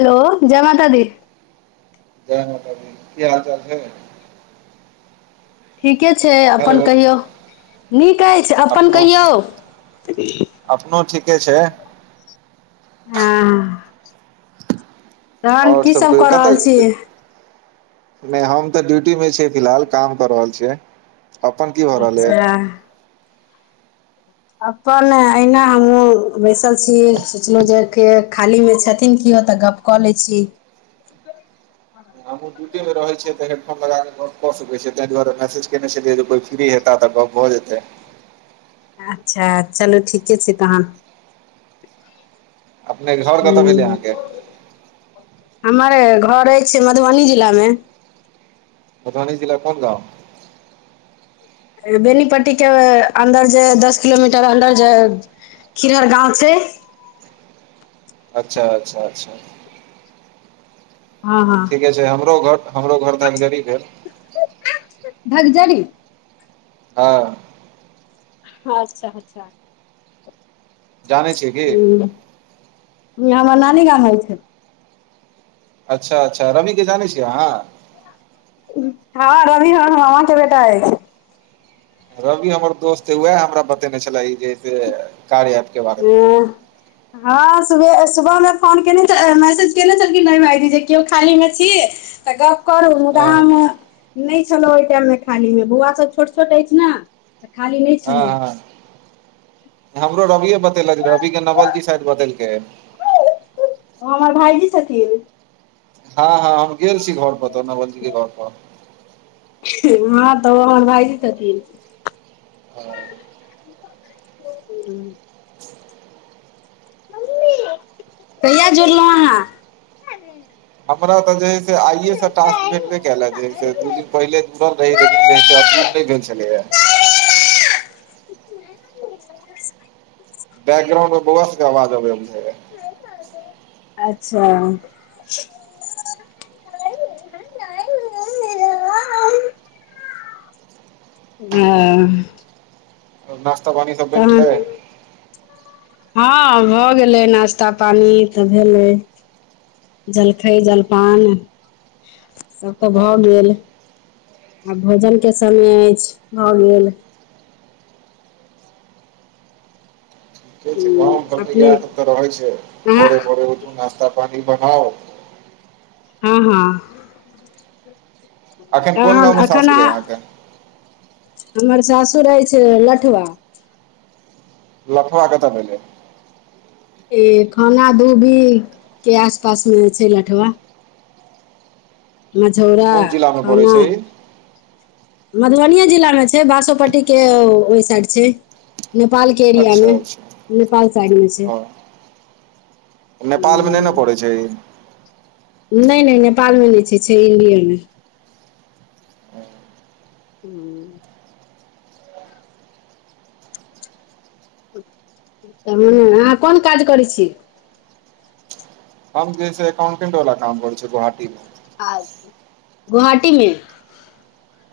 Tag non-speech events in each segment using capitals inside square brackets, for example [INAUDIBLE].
Hello जय मात दी। जय माता दी की हाल चाल हय। ठीके छैय अपन हेलो कहियौ नीक अछि अपन अपनो कहियौ। अपनो ठीके छैय। हँ तहन आओर की सब कहियौ कऽ रहल छी? कतऽ नहि हम तऽ ड्यूटी मे छियै फिलहाल काम कर रहल छियै अपन की भए रहल अच्छा य। अपन एऐना हमहुँ बैसल छी सोचलहु जे खाली मे छथिन कओ तऽ गप कऽ लै छी। ड्यूटी मे रहैत छैय त हेड फोन लगाकऽ ग कऽगप क सकैत छियैाहि दुआरे मैसेज केने छलियै जे कोइ फ्री हेता तऽ गप भऽ जेतै। अच्छा चलू ठीके छैय तहन। अपने घर कतऽ भेलै अहाँके हूं हमर घर अछि मधुबनी जिला मे। मधुबनी जिला कोन गाँव? बेनीपट्टी के अन्दर जे दस किलोमीटर अन्दर जे [UNINTELLIGIBLE] गाँव छै अच्छा अच्छा अच्छा हँ हँ ठीके छै हमरो घर हमरो घर धागजरी भेल धगजरी हँ अच्छा अच्छा जानै छियै की इ हमरा नानी गाम हइ छै [INAUDIBLE] अच्छा अच्छा रवी के जानै छियै अहाँ हँ रवी हमर मामा के बेटा अइछ रवि हमर दोस्त हे वएह हमरा बतेने छले ई जेसे कार्य एप हँ हँ सुबह सुबहमे फोन केने मैसेज केने छलखिन रवी भाायजी जे केओ खाली मे छी तऽ गप करू मुदा हँ हम नै छलहुँ ओहि टाइम मे खाली मे बौआ सब छोट छोट अछि ने तऽ खाली नै हॅं हँ हमरो रवि बतेलक रवि के नवल जी शायद बतेलकै ओ हमर भाईजी छथिन हँ हँ हम गेल छी घर पर तो नवल जी के घर पर हँ त ओ हमर भाईजी छथिन हँ [INAUDIBLE] कहिआा जुड़लहुँ अहाँ हमरा त जही आइे से टास्क भेटबे कयलक जे ह से दू दिन पहिले जुड़ल रही लेकिन जे है से अप्रूव नै भेल छलै हा बैकग्राउंड मे बौआ सबके अवाज अबैय बुझैय अच्छा [INAUDIBLE] हँ नश्ता पानी सब बैन तहन गेलै हँ भऽ गेलै नश्ता पानी तऽ भेलै जलखै जलपान सभ तऽ भऽ गेल आब भोजन के समय अछि भ गेल जे हूँ गाँव घर अपने येह सब तऽ रहै अहाँ छैभोरे भौरे उठु नश्ता पानी बनाउ हँ हँ अखन कोन तहन गाँव मे एखन सासुर अइ अह अहाँके हमर सासुर अछि लठवा लठबा कऽ तऽ भेलै ए खाना दूबी के आसपास मे छै लठवा मझौरा कोन जिलामे पड़ै खाना छै ई मधुबनिए जिलामे छै बासोपट्टीके ओय साइड छै नेपाल के एरियामे अच्छा अच्छा नेपाल साइड मे छै हँ नेपालमे नै ने पड़ैत छै ई नै नै नेपालमे नै छै छै इण्डियएमे हूँ त [UNINTELLIGIBLE] अहाँ कोन काज करै छी। हम जे छै अकाउंटेंट वाला काम करै छीए गोहाटी मे आ गुवाहाटी में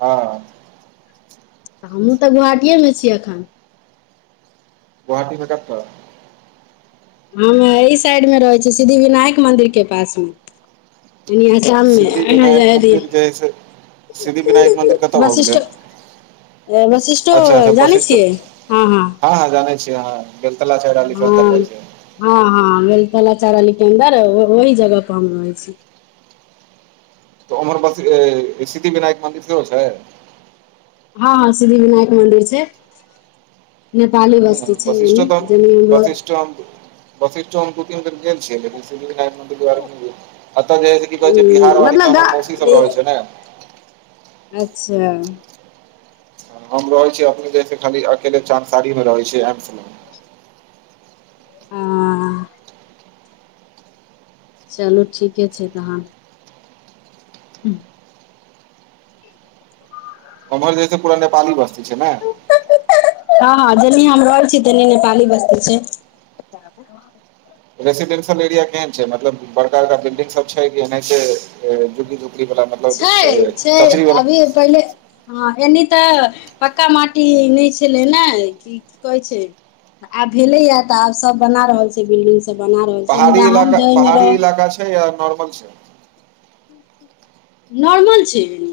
हँ तऽ हमहूँ तऽ गोहाटीएमे छी एखन। गुवाहाटी में कतैऽ हू एहि साइडमे रहैत छीय सिद्धि विनायक मन्दिरके पासमे। अनिए असाममे सिद्धि विनायक मन्दिर जे हइ से सिद्धि विनायक मन्दिर [UNINTELLIGIBLE] कतऽ भऽ गेलै वशिष्ठ वशिष्ठो अच्छा अच्छा जानै छियै हँ हँ छि अहा वेलतरा चेहरा लेके अन्दर हँ जाइ छै। हँ हँ वेलतरा चेहरा लऽ बड़ ओहि जगह पर हम रहै छीय। तऽ ऊमर बास ए सिद्धि विनायक मन्दिर सेहोय छैय। हँ हँ सिद्धि विनायक मंदिर छैय नेपाली बस जै छे एनि [UNINTELLIGIBLE] वशिष्ठ दु तीन बेड़ गेल छिय लेकिन सिद्धी विनायक मंदिर नहि गेल छिय। एतऽ जे है सेी कहै छै बिहार वाड़ी मतलब मऽ गा हमर मौसी सब रहै छैय ने अच्छा। हम रहै छीियै अपने जैस खाली अकेले चंसारी मऽ रहैत छिय एम्स मे। आ चलू ठीके छैय तहन। हू ओमहर जैसे पूरा नेपाल ही बस्तती छैय नहि। हँ हँ जेनेय हम रहे छी तेनेय नेपाली बस्तती छैय। बाबु [UNINTELLIGIBLE] रेसिडेंशियल एरिया केहन छैय मतलब बड़का बड़का बिल्डिंग सब छैय कि एहनाइते छैय। [UNINTELLIGIBLE] छैय छैय अभी पहिले हँ ऐनय तऽ पक्का माटी नहि छलैय ने कि की कहै छैय। आब भेले या तऽ आब सब बना रहल छैय बिल्डिंग सब बना रहल छैय। पहाड़ी इलाका पहाड़ी इलाका छैय या नॉर्मल छैय। [UNINTELLIGIBLE] नॉमल छैय।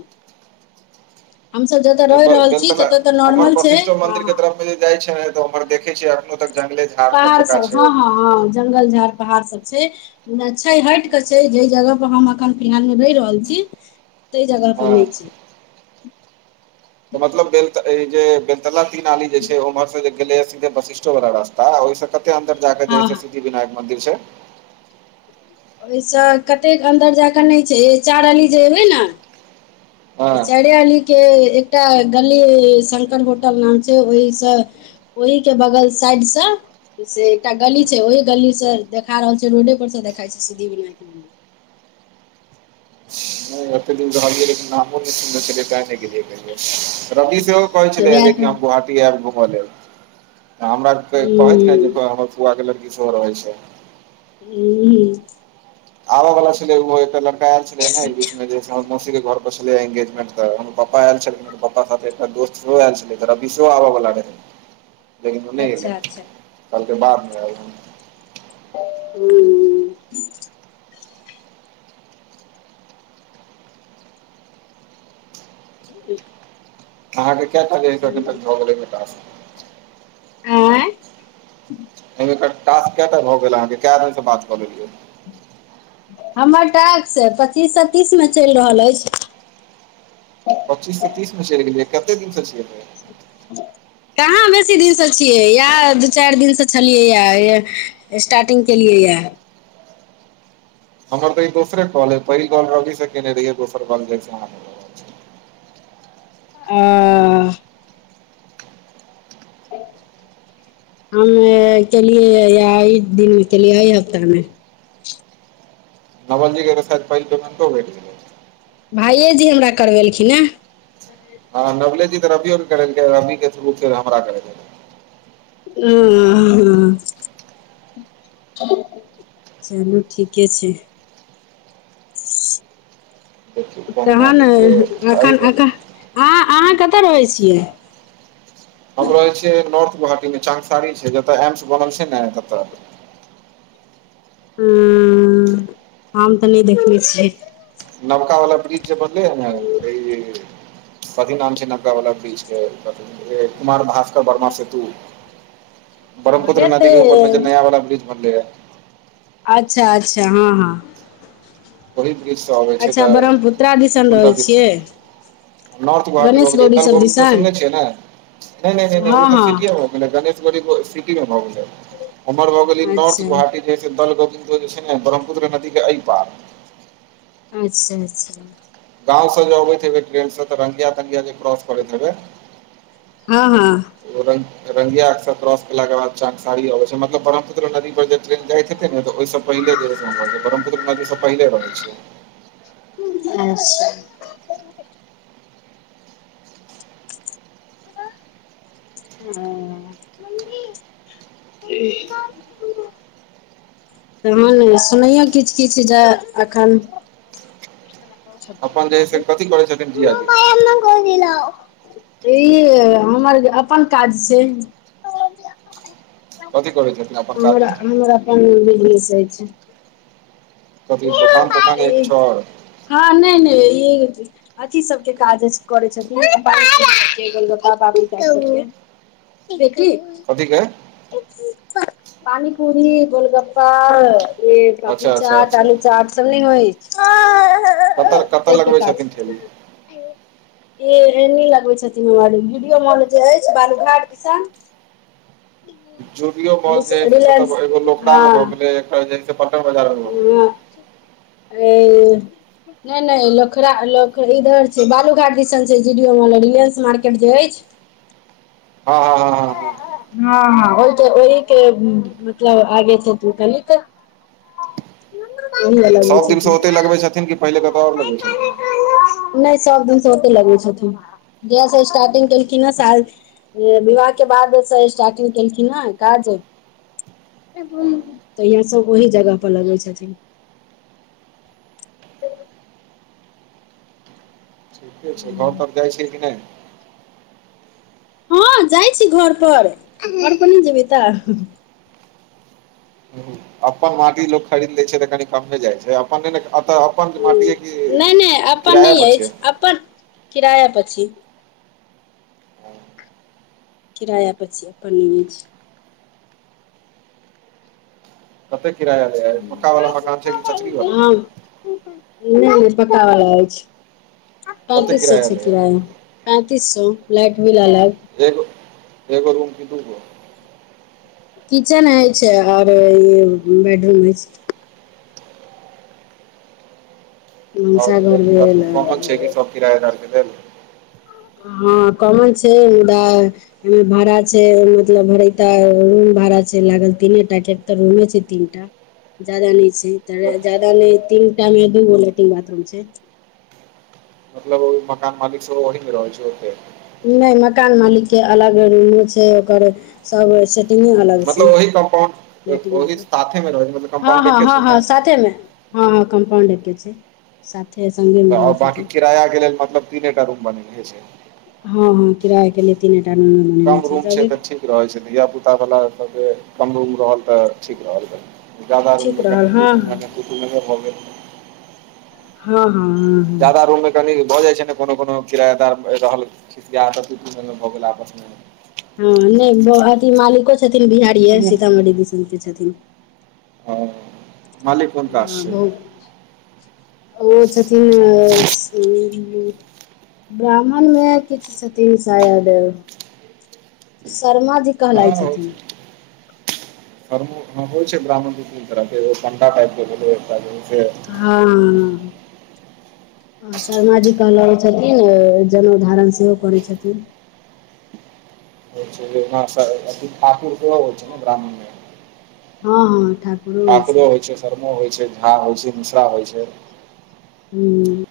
जतऽ रहि नहि रहल छी वेलतला ततऽ तऽ ओमहर नॉर्मल छै वशिष्ठो हँ मन्दिर के हँ तरफ जाइ छै नऽ तऽ ऊम्हर देखे छियै अखनो तक जंगले झाड़ सब पहाड़ जकाँ हँ छैय। हँ हँ जंगल झाड़ पहाड़ सब छैय। मुदा छैय हट कऽ छैय जेहि जगह पर हम एखन फिलहालमे रहि रहल छी। तैई जगह पर नहिै हँ छैय। मतलब ब जे बेलतला तीन आली जे छैय उम्हर से जे गेले। वशिष्ठो वाला रास्ता ओहिस कते अन्दर जाँक जे हँ हँ सिद्धि विनायक मन्दिर छैय। ओहिसँ कतेक अन्दर जाय कऽ नहि छैय चार अली जे एबै ने हँ तऽ चारे अली के एकटा गली शंकर होटल नाम छैय ओहिसँ ओहि कऽ बगल साइड सऽ से एकटा गली छैय ओहि गली से देखा रहल छैय रोडे पर से देखायई छैय सिद्धि विनायक मंन्दिर आते दिन सऽ [UNINTELLIGIBLE] लेकिन नामो नहि सुनले छलये तैय नहि गेलिये कहैयो। रवि सेहो कहै छलै वएह जे कि तऽ हम गुहाटी आयब घुमले। हमरा आर के कहैत ने जे हूँ हमर फुआ के लड़की सब रहै छैय। हू आबऽ वाला छलै उहो एकटा लड़का आल छलै ने बीच मे जे हम मौसीक कऽ घर पर छलै एंगेजमेंट तऽ हमर पापा आल छलै पप्पा साथे एकटा दोस्त सेहो आ छलै तऽ रवि सेहो अबऽ बला रहिय [INAUDIBLE] लेकिन ओ नहि एलेय अच्छा अच्छा कलके बाद मऽ अबिय हम हू [UNINTELLIGIBLE] अहाँ कऽ चलू [UNINTELLIGIBLE] आँय एहिमे टास्क कटा भऽ गेल अहाँके कऽ कए दिन से बात कऽ लेलियै हमर टास्क पच्चीससँ तीस मे चलि रहल अछि पच्चीस सऽ तीस मे चलि गेलियै कते दिनसँ छिये से [UNINTELLIGIBLE] कहाँ बेसी दिनसँ छियै इएह दू चारि दिनसँ छलियै या स्टार्टिंग केलियै यए हमर तऽ ई दोसरे कॉलै ऐय पहिल कॉल रबी सऽ केने रहियै दोसर कॉल भऽ रहल छै ओ [UNINTELLIGIBLE] हमे केलियै दिनमे केलियै एहि हफ्तामे नवल जिे कऽ शायद पहिल पेनेंटो भेट गेलय भाइयेजी हमरा करबेलखिन हे हँ नवलेजी तऽ रबियो के करै रबी के थुरू फेर हमरा कर [UNINTELLIGIBLE] चलू ठीके छै देखियौ कहुना तहन जे छै एखन एहि एखन हँ अहाँ कतऽ रहै छियै हम रहे छिये नारर्थ गोवाहाटी मे चसारी छै जतय एम्स बनल छै ने ततऽ हू हम तऽ नहि देखने छियै नबका वला ब्रिज जे बनले है ने ई कथी नाम छै नका वला ब्रिज के कथि दिन कुमार भास बर्मा सेतु ब्रह्मपुत्र हेतै नदी के ऊपर में जे नया वाला ब्रिज बनले ये अच्छा अच्छा हँ हँ ओहि ब्रिज से अबै छै अच्छा तऽ ब्रह्मपुत्रा दिसन रहै छियै नारर्थ गेवाहाटी गणेश मेय गेल गौरी दल सब गुवाहाटी दिसन सुनने छिय नय नहि नहि हँ उ तऽ हँ सिटी गणेश गी सिटी मे भऽ गेल उमर भऽ गेल नारर्थ अच्छा गुवाहाटी दल गोविन्दो जे छै ने ब्रह्मपुत्र नदी के अ पार अच्छा अच्छा गाँव सँ जे अबैत हे ट्रेन से तऽ रंगगिया तंगगिया जे क्रॉस करैत हेबै हँ हँ रंगिया अ्सर क्रॉसेलला के बाद चसड़ी अबै छै मतलब ब्रहमुत्र नदी पर जब ट्रेन जाइत हेतय ओ सब पहिले जे ब्रहपुत्र नदी सब पहिले रहय छै अच्छा [UNINTELLIGIBLE] तहन सुनैयौ किछु किछु जे एखन अपन जे हइ ाबू से कथी करै छथिन जीजाजी [UNINTELLIGIBLE] ई हमर अपन काज छै कथी करै छथिन अपन हमर काजमे हमर अपन बिजनेस आछि कथी दोकान तोकान या किछु और हँ नहि नहि ई अथी सबके काज करै छथिन [UNINTELLIGIBLE] देखी कथि के [UNINTELLIGIBLE] पानीपूरी गोलगप्पा पापरी अच्छा अच्छा चाट अच्छा आलू चाट सब नहि हो ओय कतऽ कतऽ कऽ लगबै काज छथिन ठेली ए एनी लगबे छथिन हमर वीडियो मॉल जे अछि बालूघाट दिसा जूबो मॉल जे कत रिलायंस एगो लोकड़ा मे हँ भऽ गेलै एक जे पटन बा [UNINTELLIGIBLE] नहि नहि लखड़ा इधर छै बालू घाट दिसन छै जीडी मे रिलायंस मार्केट जे अछि हँ हँ हँ हँ हँ हँ ओहि के मतलब आगे छै त कहली तऽ ओहि लगैबे छथिन लगबे छथिन कि पहिले क नहि सबदिनसँ ओते लगैबे छथिन जहिया सँ स्टारटिंग केलखिन न साल विवाह के बादसँ स्टार्टिंग केलखिन हन काज हँ तहिया सँ ओहि जगह पर लगबे छथिन ठीके छै घर तर जाइ छैिय कि नहि हँ जाइ छी घर पर घर पर नहि जेबै तऽ नहि अपन माटी लोक खरीद लै छै तऽ कनि कममे जाइ छै अपन अपन मटिय ऐय नहि कि किराय पर छै किराय पर छी किराय पर छी अपन नहि अछि कते किराया लेय यऽ पक्का वला मकान छै कि चचरी वाला हँ नहि पका वालला अछि कते पैंतीस सो छै ले है? किराया पैंतीस सए लाइट बिल अलग एगो एगो रूम की दूगे किचेन अछि आओर बेडरूम अछि आ भनसाघर लेटिंग भेल बायरूम कॉमन छै कि सब किराय आरके लेल हऽ कमन छै ओ मुदा एहिमे भाड़ा छै मतलब भड़ रूम भाड़ा छै लागल तीने टा के एक त रूमे छै तीनटा ज्यदा नहि छै तऽ मतलब ज्यदा नहि तीनटा मे दू गो लेट्रिन बाथरूम छै मतलब मकान मालिक सेहो वढ़मे रहल छै ओतय नहि मकान मालिक के अलग रुमो छै ओकर सब अलग छै मतलब ओहि कम्पाउंड ओहि [UNINTELLIGIBLE] साथे मे रहै छै मतलब हँ कम्पाउंड हँ एके हँ छै ने हँ साथे मे हँ हँ कम्पाउंड के छै साथ सगीमे तऽ रहि आओर बाँकी छथिन किराया कऽ लेल मतलब तीनेटा रूम बने छै हँ हँ किराया के लिए तीनेटा रुमे बनेना कम छै रूम जगे तऽ ठीक रहै छै धिया पुता वाला सब के कम उ रहल तऽ ठीक रहल जादा ठीक रूममे रहल कनि हँ द मने नहि भऽ गेल हँ हँ हँ जदा रुममे कनी भऽ जाइ छै ने कोनो कोनो किरायादार रहल खिसियाहात तु तु मेए मेए भऽ गेल आपस मे हँ नहि अथि मालिको छथिन बिहारिये सीतामढ़ी दिसन के छथिन ओ मालिक कोन कास्ट हँ छै बहुत ओ छथिन ब्राह्मणमे किछु छथिन सायद शर्माजी कहलाइ छथिन फ होइ छै ब्राह्मण द तीन तरह केगो कंटा टाइप के एक हँ ह शर्मा जी कहलाबै छथिन जनेउ धारण सेहो करै छथिन [INAUDIBLE] ब्राह्मणमे हँ हँ ठाक ठाकुरो होई छै शर्मो होइ छै झा होइ छै मिश्रा होइ छै हूँ